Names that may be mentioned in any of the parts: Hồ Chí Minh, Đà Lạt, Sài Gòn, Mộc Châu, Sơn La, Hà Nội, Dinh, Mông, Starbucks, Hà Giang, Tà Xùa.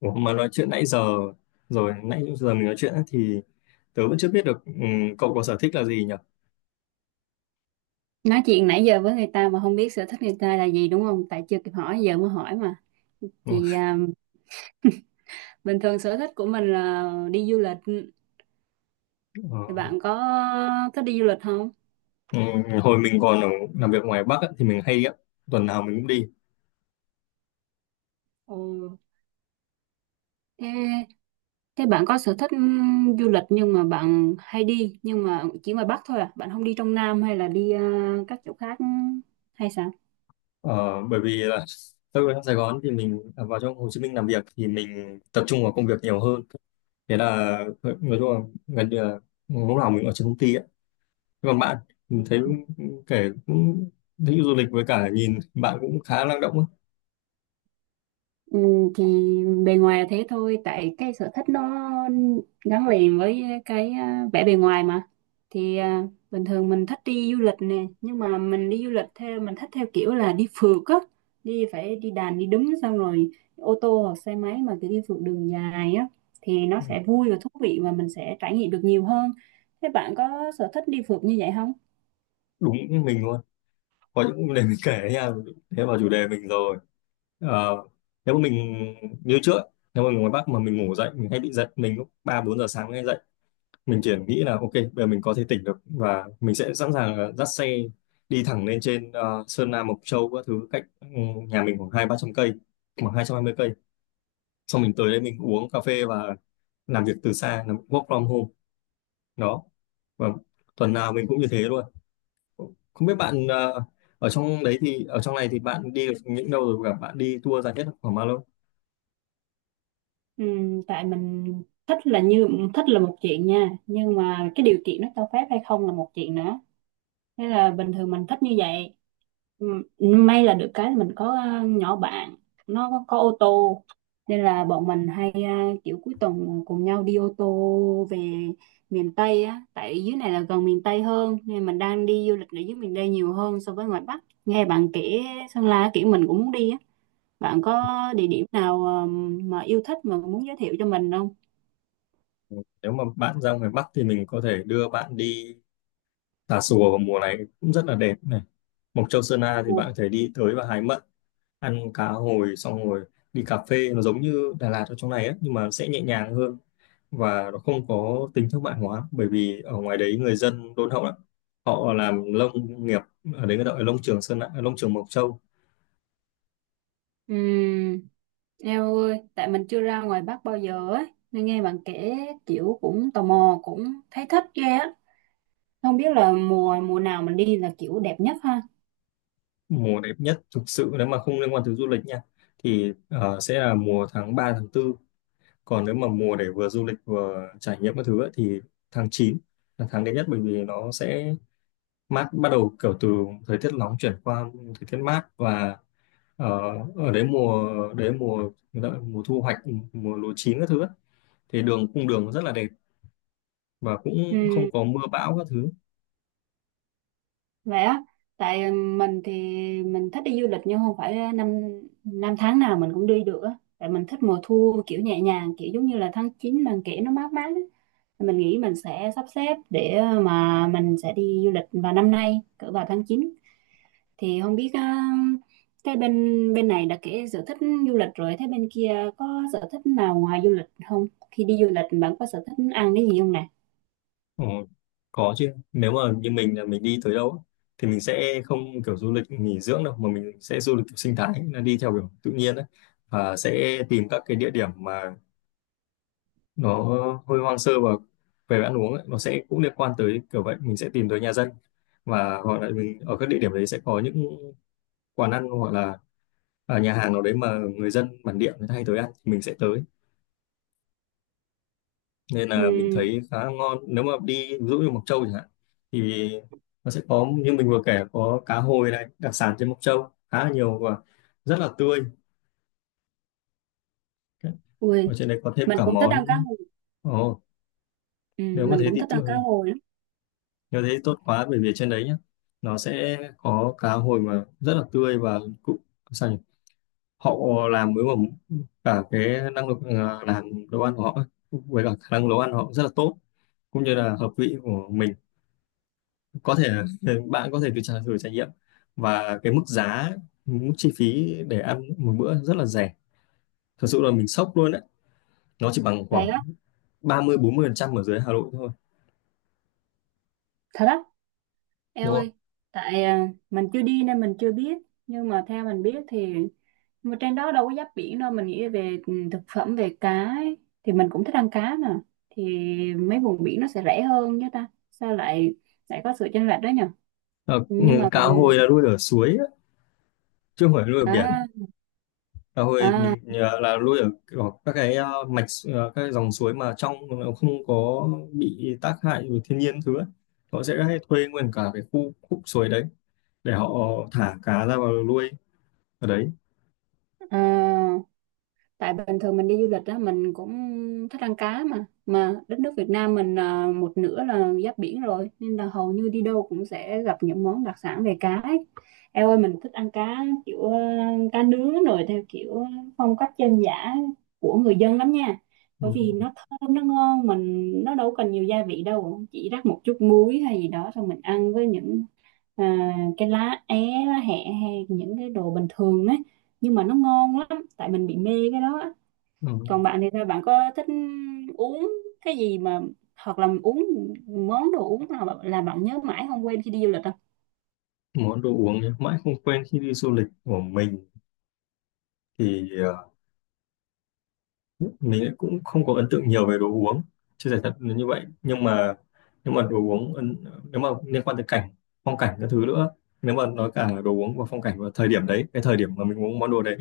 Ủa, mà nói chuyện nãy giờ rồi nãy giờ mình nói chuyện á, thì tớ vẫn chưa biết được cậu có sở thích là gì nhỉ? Nói chuyện nãy giờ với người ta mà không biết sở thích người ta là gì, đúng không? Tại chưa kịp hỏi, giờ mới hỏi mà. Ừ. Thì bình thường sở thích của mình là đi du lịch. ờ, Thì bạn có thích đi du lịch không? Hồi mình còn ở, làm việc ngoài Bắc á, thì mình hay đi á, tuần nào mình cũng đi. Ồ, thế thế bạn có sở thích du lịch, nhưng mà bạn hay đi nhưng mà chỉ ngoài Bắc thôi à? Bạn không đi trong Nam hay là đi các chỗ khác hay sao? Ờ, bởi vì là tớ ở trong Sài Gòn thì mình vào trong Hồ Chí Minh làm việc thì mình tập trung vào công việc nhiều hơn. Thế là nói chung là gần như là lúc nào mình ở trên công ty á. Thế còn bạn, mình thấy kể cũng thích du lịch với cả nhìn bạn cũng khá năng động á. Ừ, thì bề ngoài là thế thôi, tại cái sở thích nó gắn liền với cái vẻ bề ngoài mà. Thì bình thường mình thích đi du lịch nè, nhưng mà mình đi du lịch theo mình thích, theo kiểu là đi phượt á, đi phải đi đàn đi đứng, xong rồi ô tô hoặc xe máy mà cứ đi phượt đường dài á, thì nó Ừ, sẽ vui và thú vị và mình sẽ trải nghiệm được nhiều hơn. Thế bạn có sở thích đi phượt như vậy không? đúng như mình luôn. Có những để mình kể nha, thế vào chủ đề mình rồi. Ờ, nếu mà mình như trước, nếu mà mình ngoài Bắc mà mình ngủ dậy mình hay bị giật mình lúc 3, 4 giờ sáng hay dậy, mình chỉ nghĩ là ok bây giờ mình có thể tỉnh được và mình sẽ sẵn sàng là dắt xe đi thẳng lên trên Sơn La Mộc Châu các thứ, cách nhà mình khoảng 2, 3 trăm cây, khoảng 220 cây. Xong mình tới đây mình uống cà phê và làm việc từ xa, làm work from home đó, và tuần nào mình cũng như thế luôn. Không biết bạn ở trong đấy thì ở trong này thì bạn đi được những đâu rồi và bạn đi tour dài nhất là khoảng bao lâu? Ừ, tại mình thích là như thích là một chuyện nha, nhưng mà cái điều kiện nó cho phép hay không là một chuyện nữa. Thế là bình thường mình thích như vậy. Ừ, may là được cái là mình có nhỏ bạn, nó có ô tô, nên là bọn mình hay kiểu cuối tuần cùng nhau đi ô tô về miền Tây á, tại dưới này là gần miền Tây hơn, nên mình đang đi du lịch ở dưới miền Tây nhiều hơn. So với ngoài Bắc nghe bạn kể Sơn La, kiểu mình cũng muốn đi á. Bạn có địa điểm nào mà yêu thích mà muốn giới thiệu cho mình không? Ừ, nếu mà bạn ra ngoài Bắc thì mình có thể đưa bạn đi Tà Xùa, vào mùa này cũng rất là đẹp này. Mộc Châu Sơn La thì Ừ. bạn có thể đi tới và hái mận, ăn cá hồi, xong rồi đi cà phê, nó giống như Đà Lạt ở trong này ấy, nhưng mà sẽ nhẹ nhàng hơn và nó không có tính thương mại hóa, bởi vì ở ngoài đấy người dân đôn hậu lắm. Họ làm lông nghiệp, ở đấy người ta gọi là lông trường Sơn La, lông trường Mộc Châu. Ừ, eo ơi, tại mình chưa ra ngoài Bắc bao giờ ấy, nên nghe bạn kể kiểu cũng tò mò, cũng thấy thích ghê á. Không biết là mùa mùa nào mình đi là kiểu đẹp nhất ha. Mùa đẹp nhất thực sự nếu mà không liên quan tới du lịch nha, thì sẽ là mùa tháng 3 tháng 4. Còn nếu mà mùa để vừa du lịch vừa trải nghiệm các thứ ấy, thì tháng 9 là tháng đẹp nhất, bởi vì nó sẽ mát, bắt đầu kiểu từ thời tiết nóng chuyển qua thời tiết mát, và ờ, ở đấy mùa gọi là mùa thu hoạch, mùa lúa chín các thứ ấy, thì đường, cung đường rất là đẹp và cũng không Ừ, có mưa bão các thứ. vậy á, tại mình thì mình thích đi du lịch nhưng không phải năm năm tháng nào mình cũng đi được á. Tại mình thích mùa thu kiểu nhẹ nhàng, kiểu giống như là tháng 9 bạn kể nó mát mát á. Mình nghĩ mình sẽ sắp xếp để mà mình sẽ đi du lịch vào năm nay, cỡ vào tháng 9. Thì không biết á, cái bên bên này đã kể sở thích du lịch rồi, thế bên kia có sở thích nào ngoài du lịch không? Khi đi du lịch bạn có sở thích ăn cái gì không nè? Ờ, có chứ, nếu mà như mình là mình đi tới đâu á, thì mình sẽ không kiểu du lịch nghỉ dưỡng đâu mà mình sẽ du lịch kiểu sinh thái, là đi theo kiểu tự nhiên đấy, và sẽ tìm các cái địa điểm mà nó hơi hoang sơ. Và về ăn uống ấy, nó sẽ cũng liên quan tới kiểu vậy, mình sẽ tìm tới nhà dân, và hoặc là mình ở các địa điểm đấy sẽ có những quán ăn hoặc là nhà hàng nào đấy mà người dân bản địa người ta hay tới ăn thì mình sẽ tới. Nên là Ừ. mình thấy khá ngon, nếu mà đi ví dụ như Mộc Châu chẳng hạn, thì nó sẽ có như mình vừa kể, có cá hồi này, đặc sản trên Mộc Châu khá là nhiều và rất là tươi. Ui, Ở trên đấy có thêm mình cả cũng thích ăn cá món, hồi. ồ, Ừ, nếu mà mình thế cũng thì thích ăn cá hồi lắm. nếu thế thì tốt quá, bởi vì trên đấy nhá, nó sẽ có cá hồi mà rất là tươi và cũng, sao nhỉ, họ làm với mà cả cái năng lực làm đồ ăn của họ ấy, với cả khả năng nấu ăn của họ rất là tốt, cũng như là hợp vị của mình. Có thể là bạn có thể thử trải nghiệm. Và cái mức giá, mức chi phí để ăn một bữa rất là rẻ, thật sự là mình sốc luôn đấy, nó chỉ bằng Vậy khoảng á. 30-40% ở dưới Hà Nội thôi, Thật á. Eo đúng không? ơi, tại mình chưa đi nên mình chưa biết, nhưng mà theo mình biết thì mà trên đó đâu có giáp biển đâu, mình nghĩ về thực phẩm về cá ấy. Thì mình cũng thích ăn cá mà, thì mấy vùng biển nó sẽ rẻ hơn chứ ta, sao lại lại có sự chênh lệch đó nhỉ? Ờ, ừ, Nhưng mà cá ừ, hồi là nuôi ở suối á, chứ không phải nuôi ở biển. à, Cá hồi à, mình là nuôi ở kiểu các cái mạch, các cái dòng suối mà trong nó không có bị tác hại của thiên nhiên thứ ấy. Họ sẽ hay thuê nguyên cả cái khu khúc suối đấy để họ thả cá ra vào nuôi ở đấy. à, tại bình thường mình đi du lịch đó, mình cũng thích ăn cá mà đất nước Việt Nam mình một nửa là giáp biển rồi nên là hầu như đi đâu cũng sẽ gặp những món đặc sản về cá ấy. Eo ơi, mình thích ăn cá kiểu cá nướng rồi theo kiểu phong cách dân dã của người dân lắm nha. Bởi vì Ừ. nó thơm, nó ngon, mình nó đâu cần nhiều gia vị đâu, chỉ rắc một chút muối hay gì đó xong mình ăn với những à, cái lá é, lá hẹ hay những cái đồ bình thường á, nhưng mà nó ngon lắm, tại mình bị mê cái đó á. Ừ. Còn bạn thì sao, bạn có thích uống cái gì mà hoặc là uống món đồ uống nào mà là bạn nhớ mãi không quên khi đi du lịch không? Món đồ uống nhá, mãi không quên khi đi du lịch của mình thì mình lại cũng không có ấn tượng nhiều về đồ uống, chưa giải thật là như vậy. Nhưng mà, nhưng mà đồ uống ấn, nếu mà liên quan tới cảnh, phong cảnh các thứ nữa, nếu mà nói cả đồ uống và phong cảnh và thời điểm đấy, cái thời điểm mà mình uống món đồ đấy,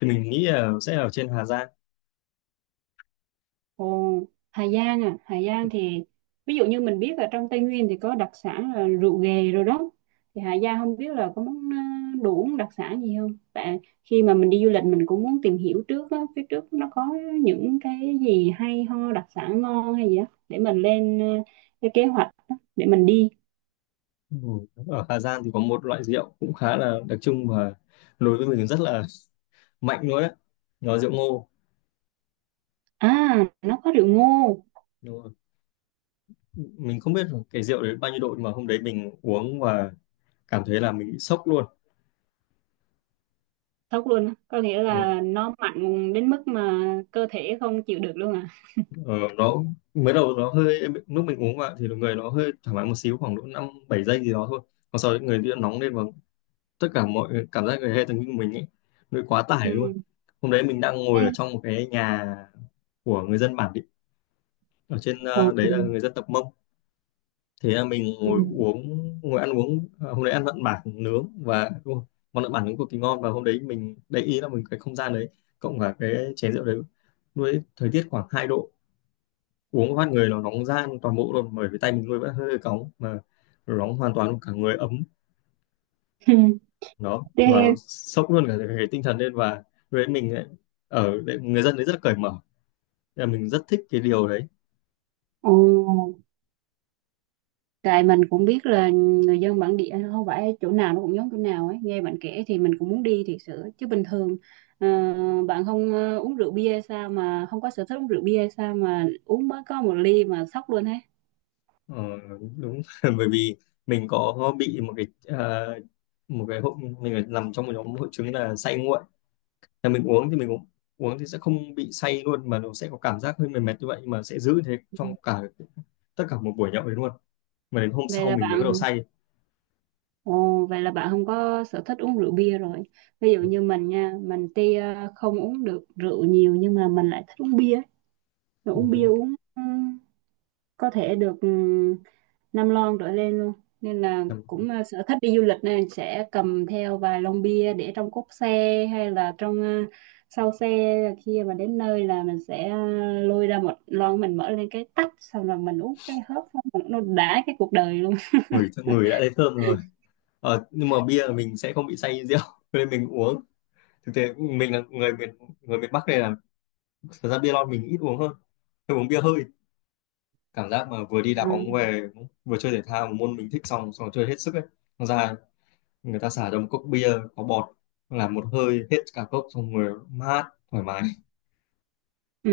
thì mình nghĩ là sẽ ở trên Hà Giang. Ồ, Hà Giang à? Hà Giang thì ví dụ như mình biết là trong Tây Nguyên thì có đặc sản là rượu ghề rồi đó. Thì Hà Giang không biết là có món đồ uống đặc sản gì không, tại khi mà mình đi du lịch mình cũng muốn tìm hiểu trước á, phía trước nó có những cái gì hay ho đặc sản ngon hay gì đó để mình lên cái kế hoạch á, để mình đi. Ừ, ở Hà Giang thì có một loại rượu cũng khá là đặc trưng và đối với mình rất là mạnh luôn đấy, nó rượu ngô. À, nó có rượu ngô. Đúng rồi. Mình không biết là cái rượu đấy bao nhiêu độ, nhưng mà hôm đấy mình uống và cảm thấy là mình bị sốc luôn. Thật luôn á? Có nghĩa nó, là nó mạnh đến mức mà cơ thể không chịu được luôn à? ờ, nó mới đầu nó hơi, lúc mình uống vào thì người nó hơi thoải mái một xíu, khoảng độ 5, 7 giây gì đó thôi, còn sau đấy người bị nóng lên và tất cả mọi cảm giác, người, hệ thần kinh của mình ấy, nó bị quá Ừ. tải luôn. Hôm đấy mình đang Thế, ngồi ở trong một cái nhà của người dân bản địa, ở trên ồ, đấy là người dân tộc Mông. Thế là mình ừ. ngồi uống, ngồi ăn uống, hôm đấy ăn mặn bản nướng, và ui, món lợn bản nướng cực kỳ ngon, và hôm đấy mình để ý là mình cái không gian đấy cộng cả cái chén rượu đấy, lúc đấy thời tiết khoảng 2 độ, uống phát người nó nóng ran toàn bộ luôn, bởi vì tay mình nuôi vẫn hơi cóng mà, nó nóng hoàn toàn cả người ấm đó, và nó Thế, sốc luôn cả cái tinh thần lên. Và với mình ấy, ở đấy, người dân đấy rất cởi mở, thế là mình rất thích cái điều đấy. ồ, tại mình cũng biết là người dân bản địa không phải chỗ nào nó cũng giống chỗ nào ấy. Nghe bạn kể thì mình cũng muốn đi thiệt sự. Chứ bình thường ờ, bạn không uống rượu bia hay sao mà không có sở thích uống rượu bia hay sao mà uống mới có một ly mà sốc luôn hết. Ờ, đúng. Bởi vì mình có bị một cái, à, hội, mình nằm trong một nhóm hội chứng là say nguội, là mình uống thì mình uống, uống thì sẽ không bị say luôn, mà nó sẽ có cảm giác hơi mệt mệt như vậy mà sẽ giữ thế Ừ. trong cả, tất cả một buổi nhậu đấy luôn, mà đến hôm Vậy sau là mình mới bắt đầu bạn say. Ồ, vậy là bạn không có sở thích uống rượu bia rồi. Ví dụ như mình nha, mình tuy không uống được rượu nhiều, nhưng mà mình lại thích uống bia. Mà uống bia, Ừ. uống có thể được 5 lon trở lên luôn. Nên là Em cũng sở thích đi du lịch nên sẽ cầm theo vài lon bia để trong cốp xe hay là sau xe. Khi mà đến nơi là mình sẽ lôi ra một lon, mình mở lên cái tách, xong rồi mình uống cái hớp xong rồi nó đã cái cuộc đời luôn. ngửi ngửi đã thấy thơm rồi. Ờ, nhưng mà bia là mình sẽ không bị say như rượu nên mình uống, thực tế mình là người miền Bắc này là, thật ra bia lon mình ít uống hơn, tôi uống bia hơi, cảm giác mà vừa đi đá bóng về, vừa chơi thể thao một môn mình thích xong, xong chơi hết sức ấy, xong ra người ta xả cho một cốc bia có bọt, làm một hơi hết cả cốc, xong người mát, thoải mái. Ừ,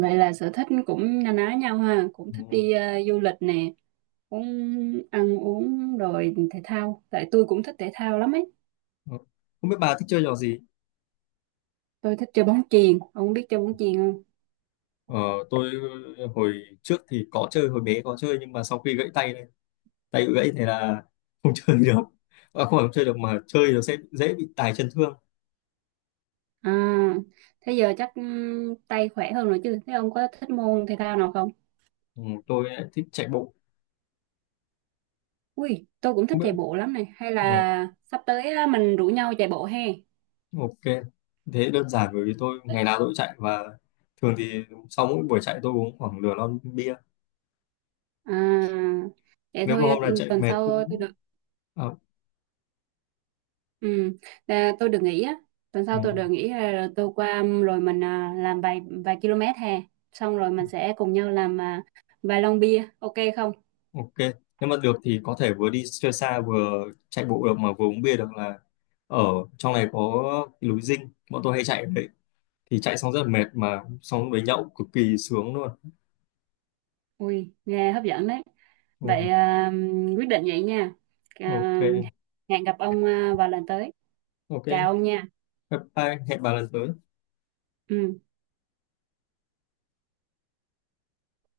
vậy là sở thích cũng na ná nhau ha, cũng thích Ừ. đi du lịch nè, cũng ăn uống rồi thể thao. Tại tôi cũng thích thể thao lắm ấy. Không biết bà thích chơi trò gì? Tôi thích chơi bóng chuyền, ông biết chơi bóng chuyền không? ờ, tôi hồi trước thì có chơi, hồi bé có chơi nhưng mà sau khi gãy tay, tay bị gãy thì là không chơi được, à, không phải không chơi được mà chơi nó sẽ dễ bị tài chân thương. À, thế giờ chắc tay khỏe hơn rồi chứ. Thế ông có thích môn thể thao nào không? Ừ, tôi lại thích chạy bộ. Ui, tôi cũng Không thích biết, chạy bộ lắm này. Hay ừ, là sắp tới á, mình rủ nhau chạy bộ he? ok, thế đơn giản bởi vì tôi ngày nào tôi cũng chạy, và thường thì sau mỗi buổi chạy tôi uống khoảng nửa lon bia. À, vậy Nếu mà thôi. hôm nào Ừ, chạy Tuần mệt sau cũng, tôi. à, Ừ, tôi được nghỉ á, tuần sau ừ, tôi được nghỉ tôi qua, rồi mình làm vài vài km hè, xong rồi mình sẽ cùng nhau làm vài lon bia, ok không? ok, nếu mà được thì có thể vừa đi chơi xa vừa chạy bộ được mà vừa uống bia được, là ở trong này có cái núi Dinh bọn tôi hay chạy ở đấy, thì chạy xong rất là mệt mà xong đấy nhậu cực kỳ sướng luôn. Ui, nghe hấp dẫn đấy. Ừ. Vậy quyết định vậy nha. À, Ok. hẹn gặp ông vào lần tới. Ok, Chào ông nha. bye bye, hẹn bà lần tới. Ừ.